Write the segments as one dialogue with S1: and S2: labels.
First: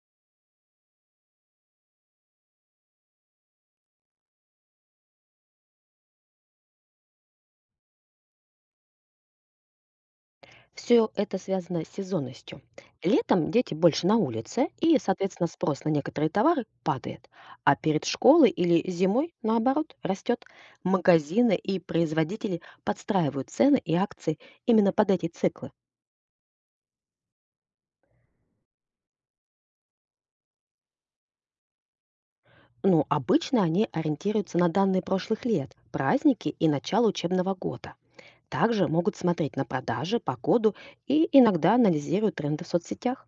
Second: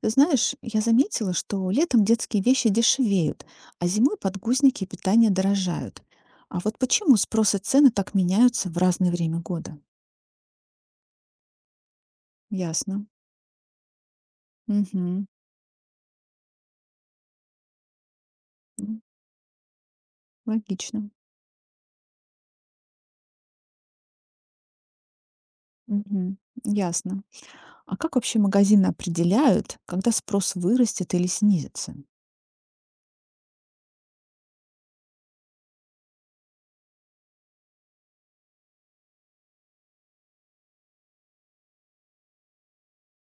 S1: Ты знаешь, я заметила, что летом детские вещи дешевеют, а зимой подгузники и питание дорожают. А вот почему спрос и цены так меняются в разное время года?
S2: Все это связано с сезонностью.
S1: Ясно.
S2: Летом дети больше на улице, и,
S1: Мгм.
S2: соответственно, спрос на некоторые товары падает, а перед школой или
S1: М,
S2: зимой, наоборот, растет.
S1: логично.
S2: Магазины и производители подстраивают цены и акции именно под эти циклы.
S1: Мгм. Ясно. А как вообще магазины определяют, когда спрос вырастет или снизится?
S2: Но обычно они ориентируются на данные прошлых лет, праздники и начало учебного года. Также могут смотреть на продажи, погоду и иногда анализируют тренды в соцсетях.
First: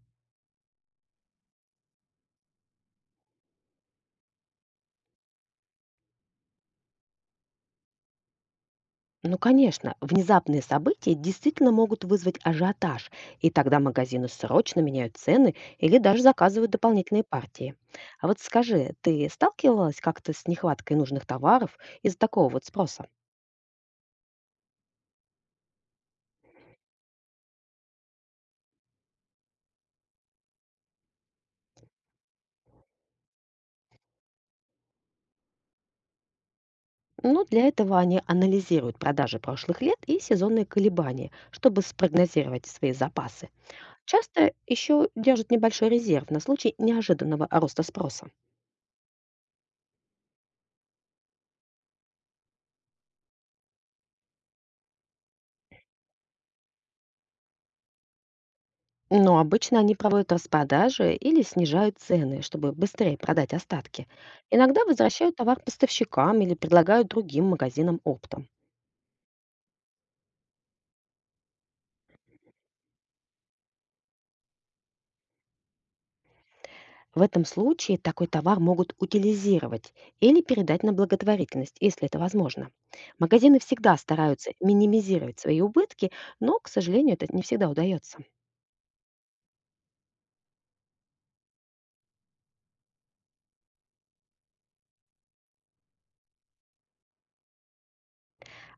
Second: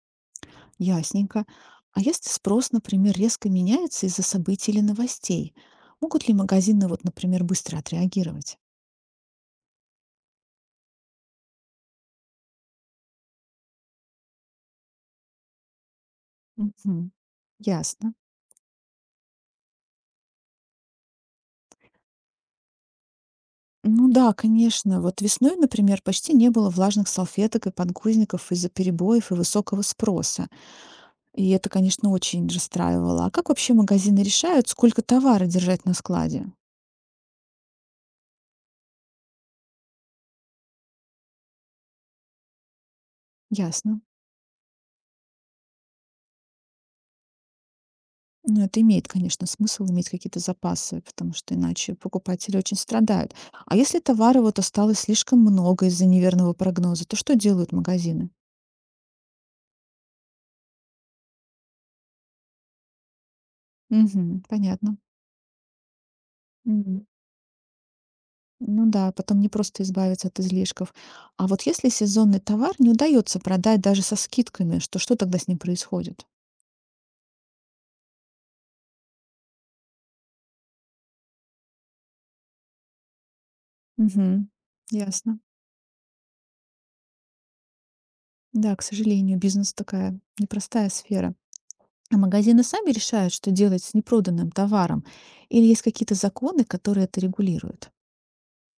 S1: Ясненько. А если спрос, например, резко меняется из-за событий или новостей, могут ли магазины, вот, например, быстро отреагировать?
S2: Ну, конечно, внезапные события действительно могут вызвать ажиотаж, и тогда магазины срочно меняют цены или даже заказывают
S1: Мгм.
S2: дополнительные партии.
S1: Ясно.
S2: А вот скажи, ты сталкивалась как-то с нехваткой нужных товаров из-за такого вот спроса?
S1: Ну да, конечно. Вот весной, например, почти не было влажных салфеток и подгузников из-за перебоев и высокого спроса. И это, конечно, очень расстраивало. А как вообще магазины решают, сколько товара держать на складе?
S2: Ну, для этого они анализируют продажи прошлых лет и сезонные колебания, чтобы спрогнозировать свои запасы.
S1: Ясно.
S2: Часто еще держат небольшой резерв на случай неожиданного роста спроса.
S1: Ну, это имеет, конечно, смысл иметь какие-то запасы, потому что иначе покупатели очень страдают. А если товара вот осталось слишком много из-за неверного прогноза, то что делают магазины?
S2: Но обычно они проводят распродажи или снижают цены, чтобы быстрее продать остатки.
S1: Угу,
S2: Иногда
S1: понятно.
S2: возвращают товар поставщикам или
S1: Мгм.
S2: предлагают другим магазинам оптом.
S1: Ну да, потом не просто избавиться от излишков. А вот если сезонный товар не удается продать даже со скидками, что тогда с ним происходит?
S2: В этом случае такой товар могут утилизировать или передать на благотворительность, если это возможно. Магазины всегда
S1: Угу,
S2: стараются
S1: ясно.
S2: минимизировать свои убытки, но, к сожалению, это не всегда удается.
S1: Да, к сожалению, бизнес такая непростая сфера. А магазины сами решают, что делать с непроданным товаром? Или есть какие-то законы, которые это регулируют?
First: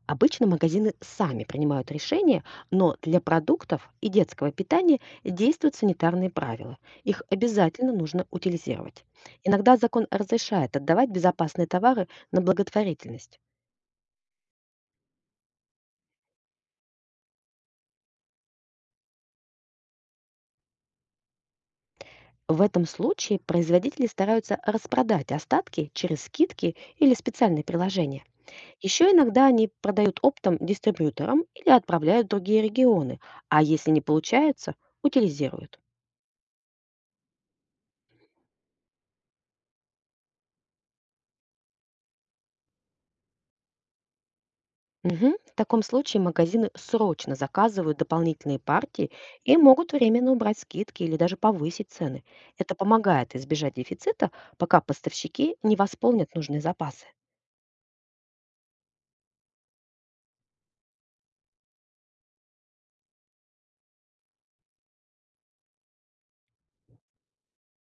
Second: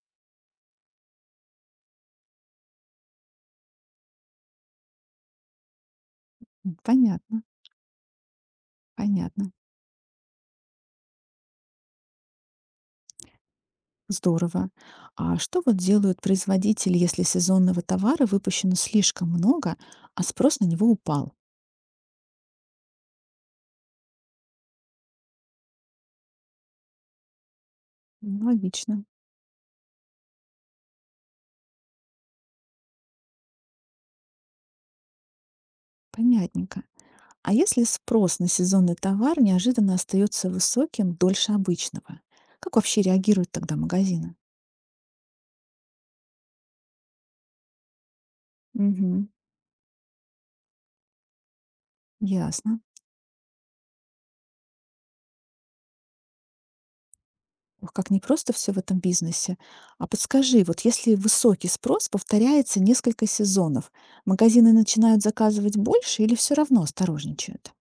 S2: Обычно магазины сами принимают решения, но для продуктов и детского питания действуют санитарные
S1: М,
S2: правила. Их
S1: понятно,
S2: обязательно нужно утилизировать.
S1: понятно.
S2: Иногда закон разрешает отдавать безопасные товары на благотворительность.
S1: Здорово. А что вот делают производители, если сезонного товара выпущено слишком много, а спрос на него упал?
S2: В этом случае производители стараются распродать остатки через скидки или специальные приложения.
S1: М, логично,
S2: Еще иногда они продают оптом дистрибьюторам или отправляют в другие регионы, а если не получается, утилизируют.
S1: понятненько. А если спрос на сезонный товар неожиданно остается высоким дольше обычного? Как вообще реагируют тогда магазины?
S2: Мгм. В таком случае магазины срочно заказывают дополнительные партии
S1: Мгм.
S2: и могут временно убрать скидки или даже повысить цены. Это
S1: Ясно.
S2: помогает избежать дефицита, пока поставщики не восполнят нужные запасы.
S1: Ох, как непросто все в этом бизнесе. А подскажи, вот если высокий спрос повторяется несколько сезонов, магазины начинают заказывать больше или все равно осторожничают?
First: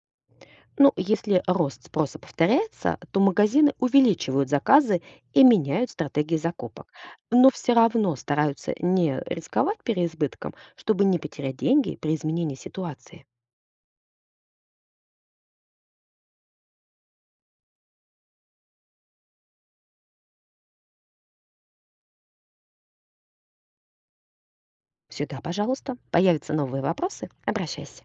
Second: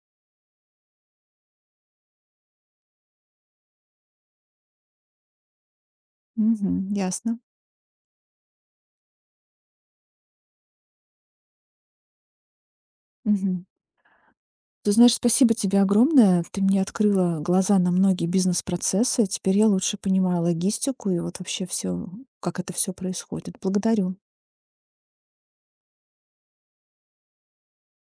S2: Ну, если рост спроса повторяется, то магазины увеличивают заказы и меняют стратегии закупок.
S1: Мгм. Ясно.
S2: Но все равно стараются не рисковать переизбытком, чтобы не потерять деньги при изменении ситуации.
S1: Мгм. Ты знаешь, спасибо тебе огромное. Ты мне открыла глаза на многие бизнес-процессы. Теперь я лучше понимаю логистику и вот вообще все, как это все происходит. Благодарю.
S2: Всегда, пожалуйста, появятся новые вопросы, обращайся.